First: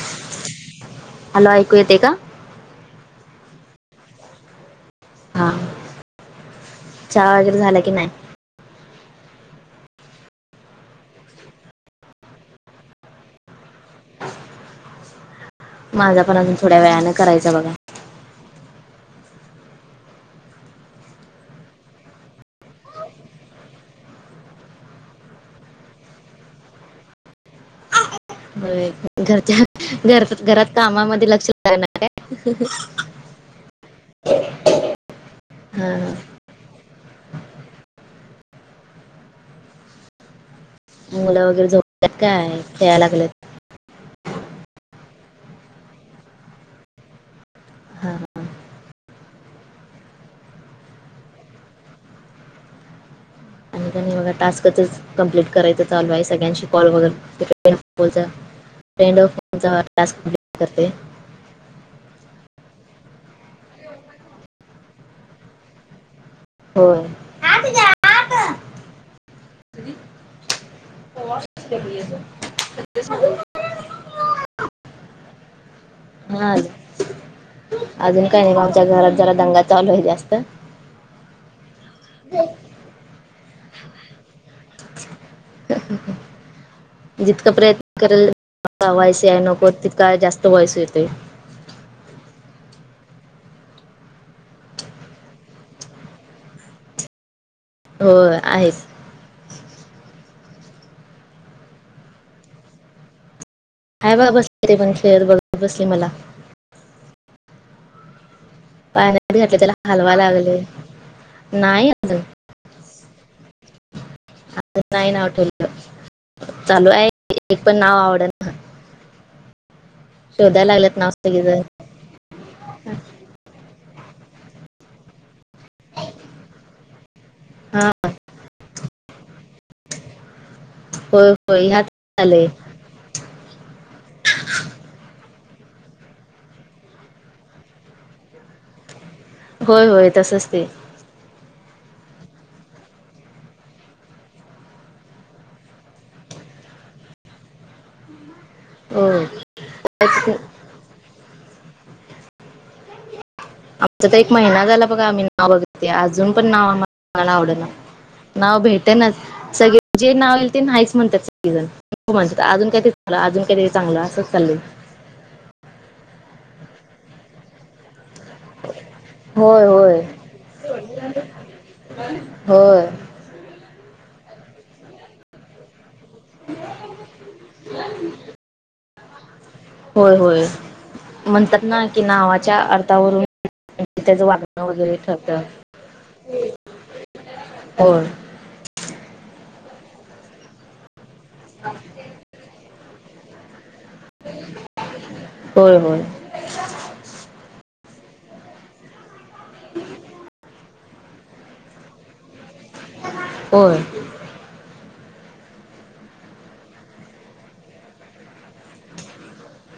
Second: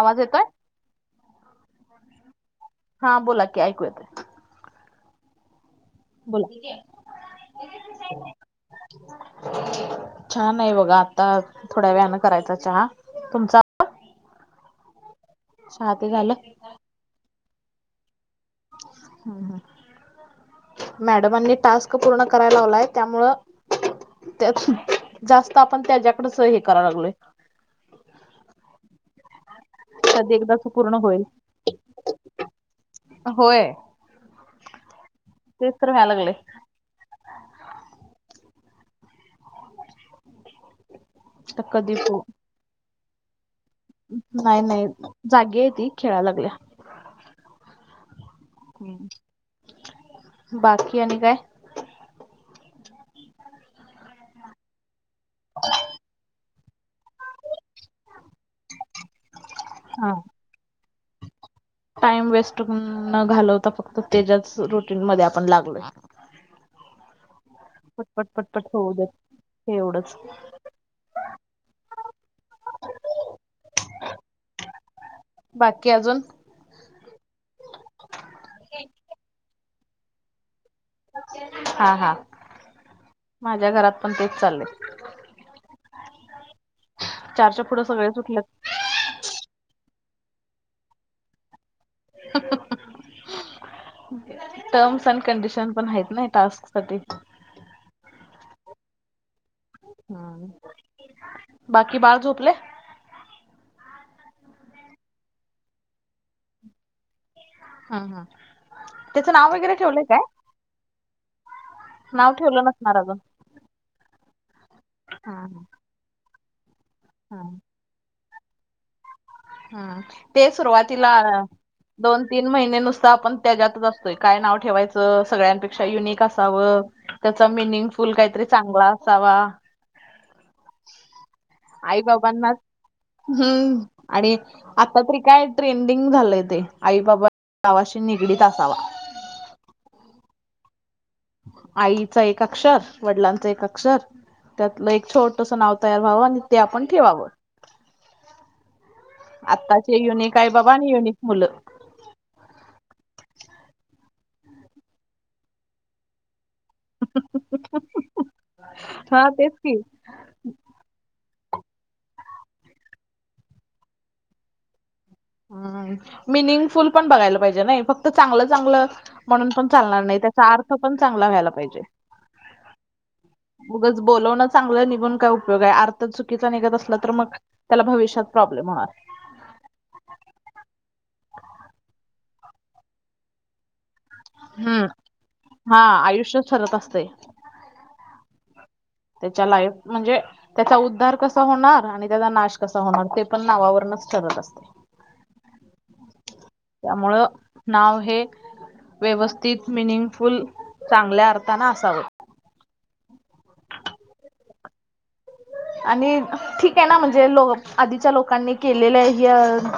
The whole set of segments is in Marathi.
आवाज येतोय. हॅलो ऐकू येते का? हा बोला की ऐकू येत. हा! बोल चहा वगैरे झाला की नाही हा नाही बघा आता थोड्या वेनें करायचा चहा तुमचा चहा ते माझा झालं पण अून थोड्या व्यायानें करायचा बघा ह मॅडमांनी टास्क पूर्ण कराय लावलाय त्यामुळ त्यात जास्त आपण त्याच्याकडेच हे कराव लागलोय होय. घरच्या ह घर कधी एकदाच घरात पूर्ण होईल कामामध्ये लक्ष लाणार आहे होय हा तसर हा. म्यालागळे मुलं तर वगैरे कधी झोपल्या पू काय त्याय लागले नाही नाही जागी आहे ती खेळायला लागल्या हा हा बाकी आणि काय आणि त्यांनी बघा टास्कच कं्प्लीट करायचं चालू आहे सगळ्यांशी कॉल वगैरे ्रेंड ट् हा करते टाइम वेस्ट न घालवता फक्त त्याच्याच रुटीन मध्ये आपण लागलोय होय पटपट पटपट होऊ द हे एवढंच बाकी अजून हा अजून काही नाही आमच्या घरात जरा दंगा चालू आहे जास्त हा हा माझ्या घरात पण तेच चालले जितका पुढे प्रयत्न सगळे करेल सुटलेत वाॉस नको तितका जास्त वाॉईस येतोय टर्म्स अनड कंडिशन पण आहेत नाही टास्क साठी हो आहेच हम्म बाकी बाळ झोपले हाय बा बसले ते पण खेळत बघर बसले मला हा हा त्याच पाण्यात नाव घातले त्याला वगैरे ठेवलंय हलवा काय लागले नाही अजून नाव ठेवलं नसणार अजून आ नाही नाव हं ठेवलं चालू आहे हं एक पण नाव आवड ना हम्म ते लागलेत सुरुवातीला नाव सगळेजण दोन तीन महिने नुसत आपण त्याच्यातच असतोय काय नाव ठेवायचं सगळ्यां ेक्षा युनिक असाव त्याचा मिनिंग हा फुल काहीतरी चांगला असावा होय होय ह्यात आई आलंय बाबाांना हम्म आणि आता तरी काय ट्रेंडिंग झालंय ते आई बाबा गावाशी निगडीत असावा होय होय तसच ते आईचा एक अक्षर वडिलांचा एक अक्षर त्यातलं एक छोटस नाव तयार व्हावं आणि ते आपण ठेवावं हम् भवा युन मुलं आमचा तर एक महिना झाला बघा आम्ही नाव बघितते अजून पण नाव आ ण आवड ना नाव भेटे नाच हा तेच की सगळे जे नाव येईल ते नाहीस म्हणतात स म्हणतात अजून काय ते चग अजून काय ते चांगलं असंच चालल हम् मिनिंगफुल पण बघायला पाहिजे ना फक्त तर चांगलं चांगलं म्हणून होय पण होय चालणार नाही त्याचा अर्थ पण चांगला व्हायला पाहिजे हो मगच बवणं चांगलं निघून काय उपयोग आहे आर्थ चुकीचा निघत असला तर मग त्याला भविष्यात प्र म्हणार होय होय म्हणतात ना कि नावाच्या अर्थावरून त्याच वाप हम्म हा आयुष्य ठरत असते. हो. त्याच्या लाईफ म्हणजे त्याचा उद्धार कसा होणार आणि त्याचा नाश कसा होणार ते पण नावावर. करत असते. होय होय त्यामुळं नाव हे व्यवस्थित मिनिंगफुल चांगल्या अर्थाान असावं. हो. आणि ठीक आहे ना म्हणजे लो आधीच्या लोकांनी केलेल्या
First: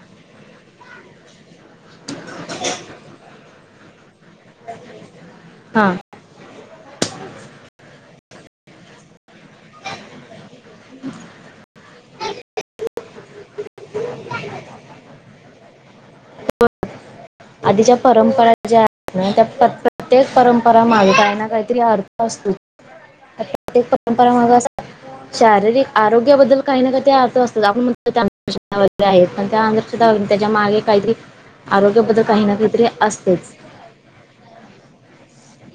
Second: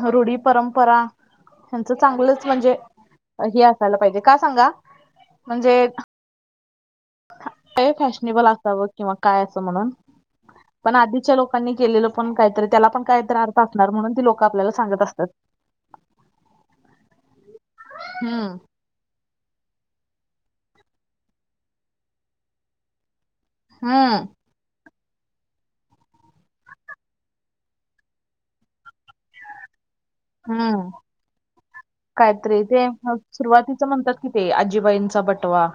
ह रूढी परं. पच चांगलंच म्हणजे हे असायला पाहिजे का सांगा. म्हणजे. हा का फॅशनेबल असावं किंवा काय असं म्हणून. पण आधीच्या लोकांनी केलेलं पण काहीतरी त्याला पण काहीत अर्थ असणार म्हणून ती लोक आपल्याला सांगत असतात. आधीच्या परंपरा हम्म ज्या त्या प्रत्येक परंपरा माझ काही ना काहीतरी अर्थ असतो. प्रक हम्म परंपरा माग अस. शारीरिक आरोग्याबद्दल काही ना काही ते अर्थ असतात आपण म्हणतगर आहेत पण त्या त्याच्या मागे हम्म काहीतरी आरोग्य कायतरी ते सुरुवातीच म्हणतात कि ते आजीबाईंचा बटवा.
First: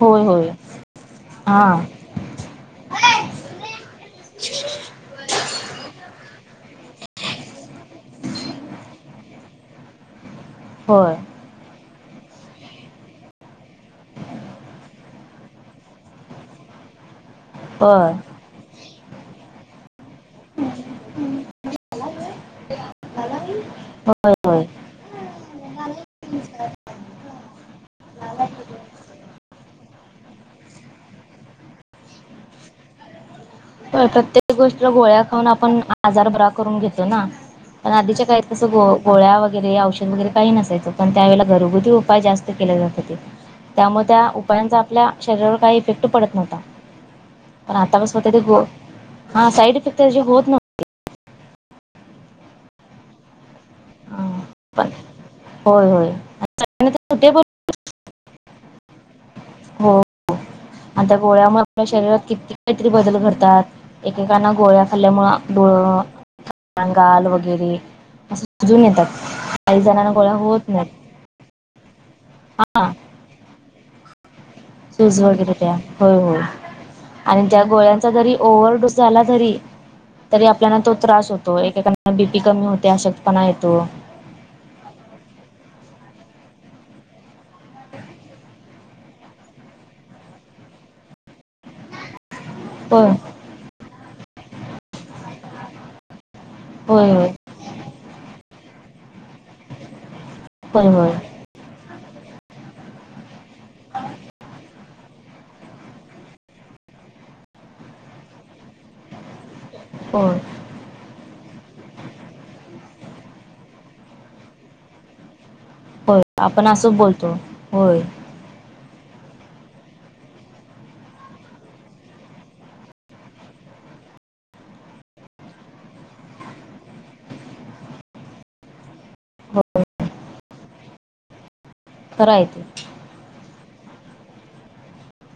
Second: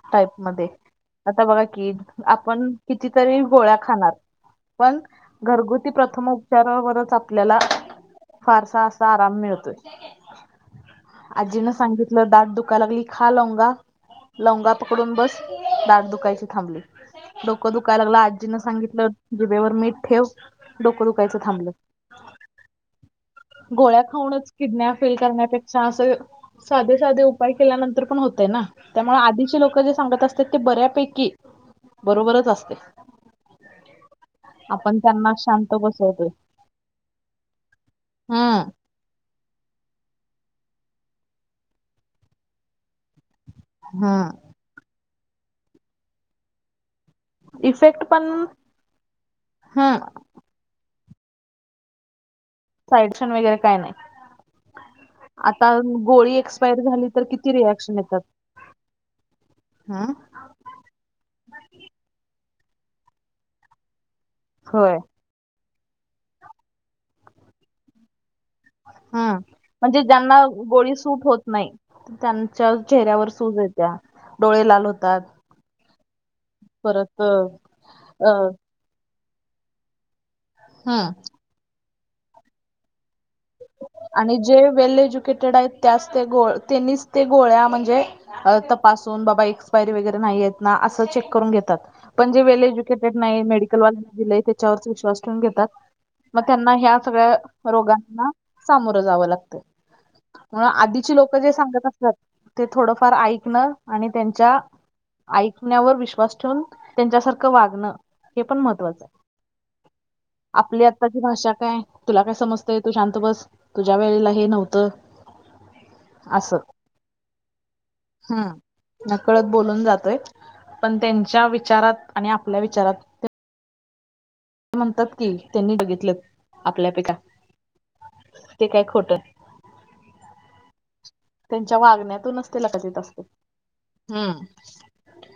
होय टाईप होय मध्ये आता हा बघा की आपण कितीतरी गोळ्या खाणार. पण घरगुती प्रथम उपचारावरच आपल्याला. फारसा असा आराम मिळतोय. होय. आजीनं सांगितलं दाट दुखा लागली खा लाव गा लवंगा पकडून बस दाट दुखायची थांबली. डोकं दुखायला होय लागलं आजीनं सांगितलं जिबेवर मी ठेव डोकं दुखायचं थांबलं गोळ्या होय खाऊनच होय. किडनॅप फील करण्या पेक्षा अस साध उपाय केल्यानंतर पण होतय ना त्यामुळे आधीचे लोक जे सांगत असतात ते बऱ्यापैकी. बरोबरच असते. प प्रत्येक गोष्टीला आपण गोळ्या त्यांना खाऊन शांत आपण आजार बसवतोय बरा करून घेतो ना. पण आधीच्या काही तसं ग. हम्म गोळ्या वगैरे औषध वगैरे काही नसायचं पण त्यावेेळेला घरगुती उपाय जास्त केले जात हो ते. त्यामुळे त्या हम्म उपायांचा आपल्या शरीरावर काही इफेक्ट पडत नव्हता. इफेक्ट ' [unintelligible] ' पण. तर हा साईड हम्म इफेक्ट होत नव्ह साइडशन वगैरे काय नाही पण आता होय होय गोळी एक्सपायर झाली तर सुटेबल किती. ती रिॲक्शन येतात. हो हम्म [inaudible] हो आणि त्या गोळ्यामुळे आपल्या शरीरात किती काहीतरी बदल करतात. एकेकांना गोळ्या होय खाल्यामुळ [unintelligible] गाल वगैरे अस. ह म्हणजे ज्यांना होत नाहीत गोळी सूट होत नाही त्यांच्या चेहऱ्यावर सूज ये. सुझ वगैरे द्या होय होय. परत आणि त्या अ गोळ्यांचा जरी ओव्हडो झाला तरी तरी आपल्याला तो हम्म त्रास होतो एकेकांना बीपी कमी होते अशक्तपणा येतो. आणि जे वेल एज्युकेटेड आहेत त्यास त्या गोळ त्यांनीच ते गोळ्या म्हणजे. अं तपासून बाबा एक्सपायरी वैगेरे नाही आहेत ना अस चेक करून घेतात पण जे वेलए. होय [unintelligible] मेडीकल वाल लई त्याच्यावरच विश्वास ठेवून घेतात मग त्यांना ह्या होय होय सगळ्या. मग रोगांना सामोरं जावं लागते मुळ होय होय आधीची लोक. त जे सांगत असतात ते थोडफार ऐकण आणि त्यांच्या ऐकण्यावर विश्वास ठेवून त्यांच्यासारख वागण हे पण महत्त्वाचय. होय आपली आताची भाषा काय तुला काय समजतय तू शांत बस. तुझ्या वेळेला हे नव्हत. होय आपण अस बोलतो होय. हं नकळत बोलून जातोय पण त्यांच्या विचारात आणि आपल्या विचारात ते म्हणतात की त्यांनी बघितल्यात आपल्या पीकात ते काय खोट होय त्यांच्या खरं आहे वागण्यातूनच ते लगत येत असतय हम्म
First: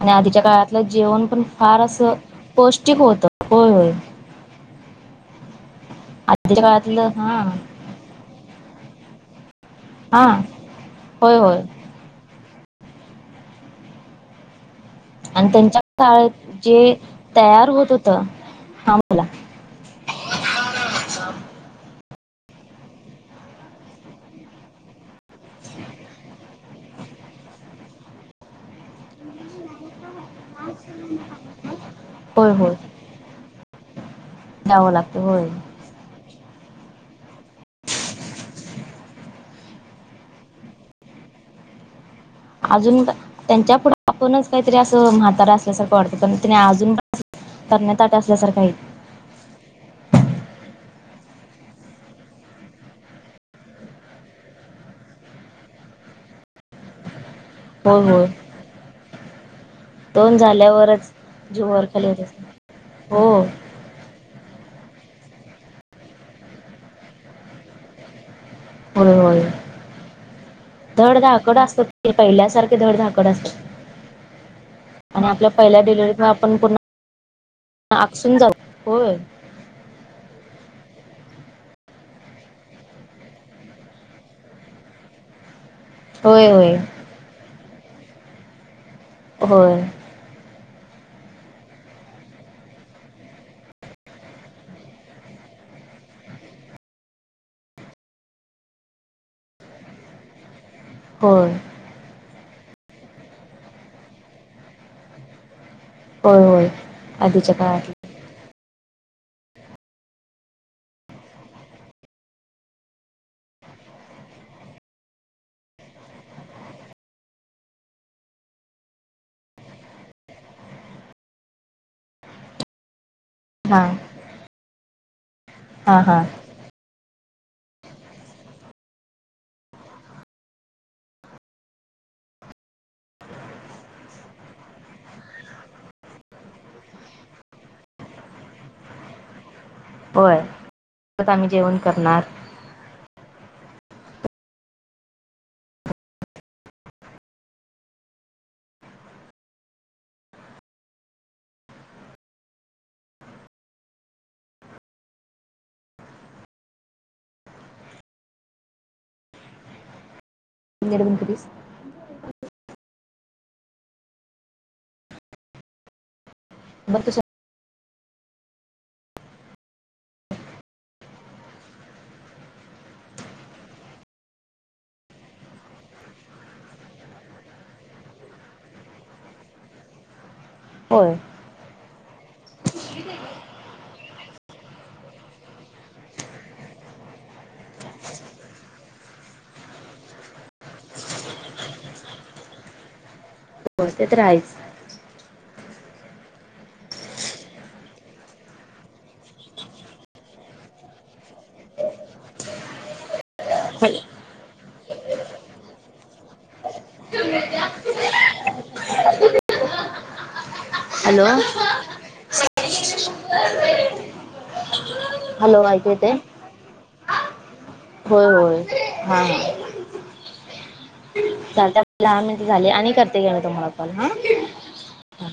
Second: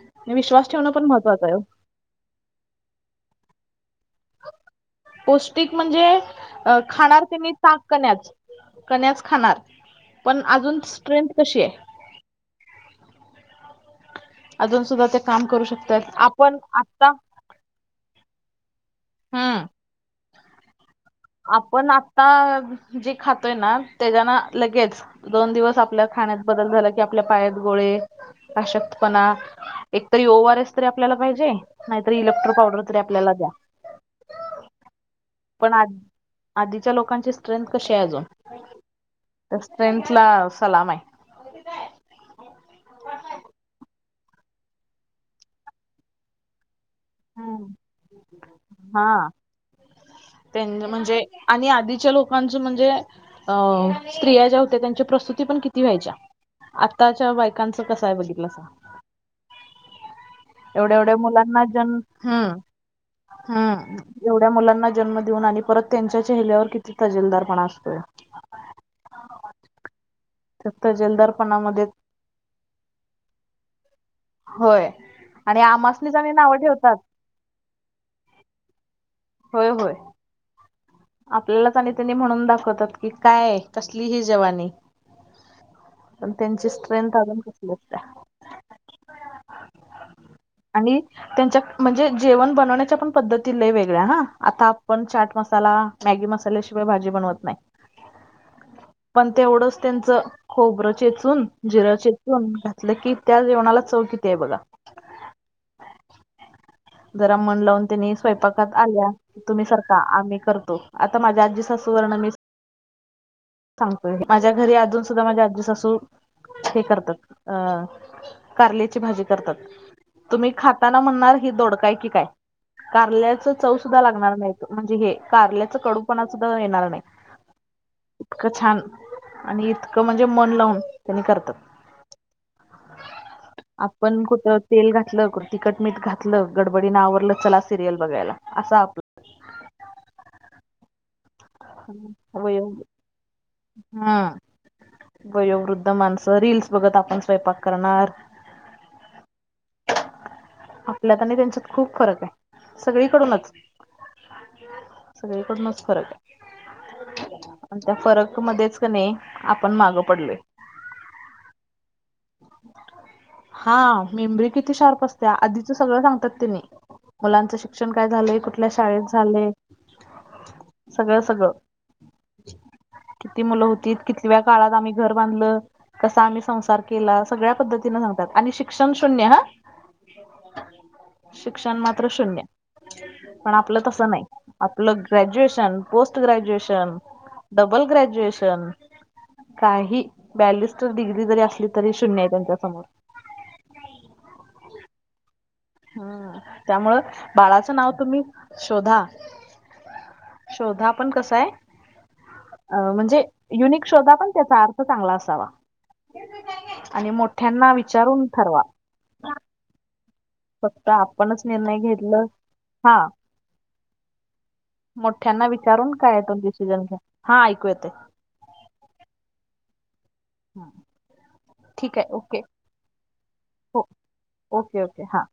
आणि आधीच्या विश्वास काळातलं ठेवणं जेवण पण महत्त्वाचं आहे फार असं पोष्टिक होत होय होय. पौष्टिक म्हणजे आधीच्या काळातलं खाणार ते हा मी ताक कण्याच कण्याच खाणार हा पण अजून होय स्ट्रेंथ होय कशीये अजून सुद्धा ते काम आणि करू त्यांच्या शकत्यात काळात आपण जे आत्ता तयार होत होत हा बोला हम्म [unintelligible] आपण आत्ता जे खातोय ना त्याजान लगेच दोन दिवस आपल्या खाण्यात बदल झाला की आपल्या पायात गोळे अशक्तपणा एकतरी ओ आर एस तरी आपल्याला पाहिजे. नाही तरी होय इलेक्ट्रो पावडर तरी आपल्याला द्या. द्याव लागतं होय. [unintelligible] आधीच्या लोकांची स्ट्रेंथ कशी आहे अजून त्या स्ट्रेंथला सलामय. अजून त त्यांच्या पुढे आपुणच काहीतरी असं म्हातारा असल्यासारखं वाटतं पण तेनी अजून पण तरण्या ताट्या असल्यासारखय. हा त्यानी म्हणजे आणि आधीच्या लोकांचं म्हणजे अं स्त्रिया ज्या होत्या त्यांच्या प्रसुती पण किती व्हायच्या. आत्ताच्या बायकांच होय कसय होय बघितलसा. दोन एवढ्या झाल्यावरच एवढ्या मुलांना जीव वर जन खाली होत हम्म असतो हो हम्म एवढ्या मुलांना जन्म देऊन आणि परत त्यांच्या चेहऱ्यावर किती तजेलदारपणा असतोय. होय होय. त्या धडधाकट तजेलदारपणामध्ये असत्यात पहिल्यासारख धडधाकट असतत्यात. होय आणि आपल्या पहिल्या आमासनीच डिलवरितन आणि नाव आपण पुन्हा ठेवतात आकसून जाऊ होय. होय होय. आपल्याला आणि त्यांनी म्हणून दाखवतात की काय कसली ही जवानी पण होय त्यांची होय स्ट्रेंथ अजून कसली असत्या. होय. आणि त्यांच्या म्हणजे जेवण बनवण्याच्या पण पद्धती लय वेगळ्या हा आता आपण चाट मसाला मॅगी मसाल्याशिवाय भाजी बनवत नाही पण तेवढंच त्यांचं खोबरं चेचून होय जिरं चेचून घातलं की त्या जेवणाला चव किती आहे बघा. होय होय. जरा आधीच्या मन लावून काळातले त्यांनी स्वयपाक आल्या कि तुम्ही सरका आम्ही करतो आता माझ्या आजी सासूवरन मी सांगतोय माझ्या घरी अजून सुद्धा माझ्या आजीसासू हे करतात अ कारल्याची भाजी करतात. तुम्ही खाताना म्हणणार ही दोडकाय की काय कारल्याच चव हा सुद्धा लागणार नाही म्हणजे हे कारल्याच हा हा कडूपणा सुद्धा येणार नाही. इतकं छान आणि इतकं म्हणजे मन लावून त्यांनी करतात. [inaudible] आपण कुठं तेल घातलं, कुट तिखटमीठ घातलं, गडबडीने आवरलं चला सिरियल बघायला. अस आपलं होय [unintelligible] आम्ही जेवण करणार हो हम्म वयोवृद्ध माणसं रीलस बघत आपण स्वयंपाक करणार [inaudible] आपल्यात आणि त्यांच्यात खूप फरक आहे सगळीकडूनच सगळीकडूनच फरक आहे आणि त्या फरक मध्येच क नाही आपण माग पडलोय रबण प्लीज [inaudible] हा मेमरी किती शार्प असते आधीच सगळं सांगतात तिने मग त मुलांचं शिक्षण काय झालंय कुठल्या शाळेत झाले [inaudible] सगळं सगळं किती मुलं होती कितव्या काळात आम्ही घर बांधलं कसा आम्ही संसार केला सगळ्या पद्धतीने सांगतात आणि शिक्षण शून्य हा [inaudible] होय शिक्षण मात्र शून्य पण आपलं तस नाही आपलं graduation post graduation double graduation काही बॅलिस्टर डिग्री जरी असली तरी शून्य आहे त्यांच्या समोर होय ते तर आहेच हम्म त्यामुळं बाळाचं नाव तुम्ही शोधा शोधा पण कसा आहे अ म्हणजे युनिक शोधा पण त्याचा अर्थ चांगला असावा आणि मोठ्यांना विचारून ठरवा फक्त हॅलो आपणच निर्णय घेतलं हा [unintelligible] मोठ्यांना हॅलो ऐकू विचारून येते कायतो डिसिजन घ्या, हा ऐकू येतय. होय होय हा हा [inaudible] ठीक आहे दहा ओके मिनिट झाली आणि करते गेल तुम्हाला हो पण हा ओके ओके हा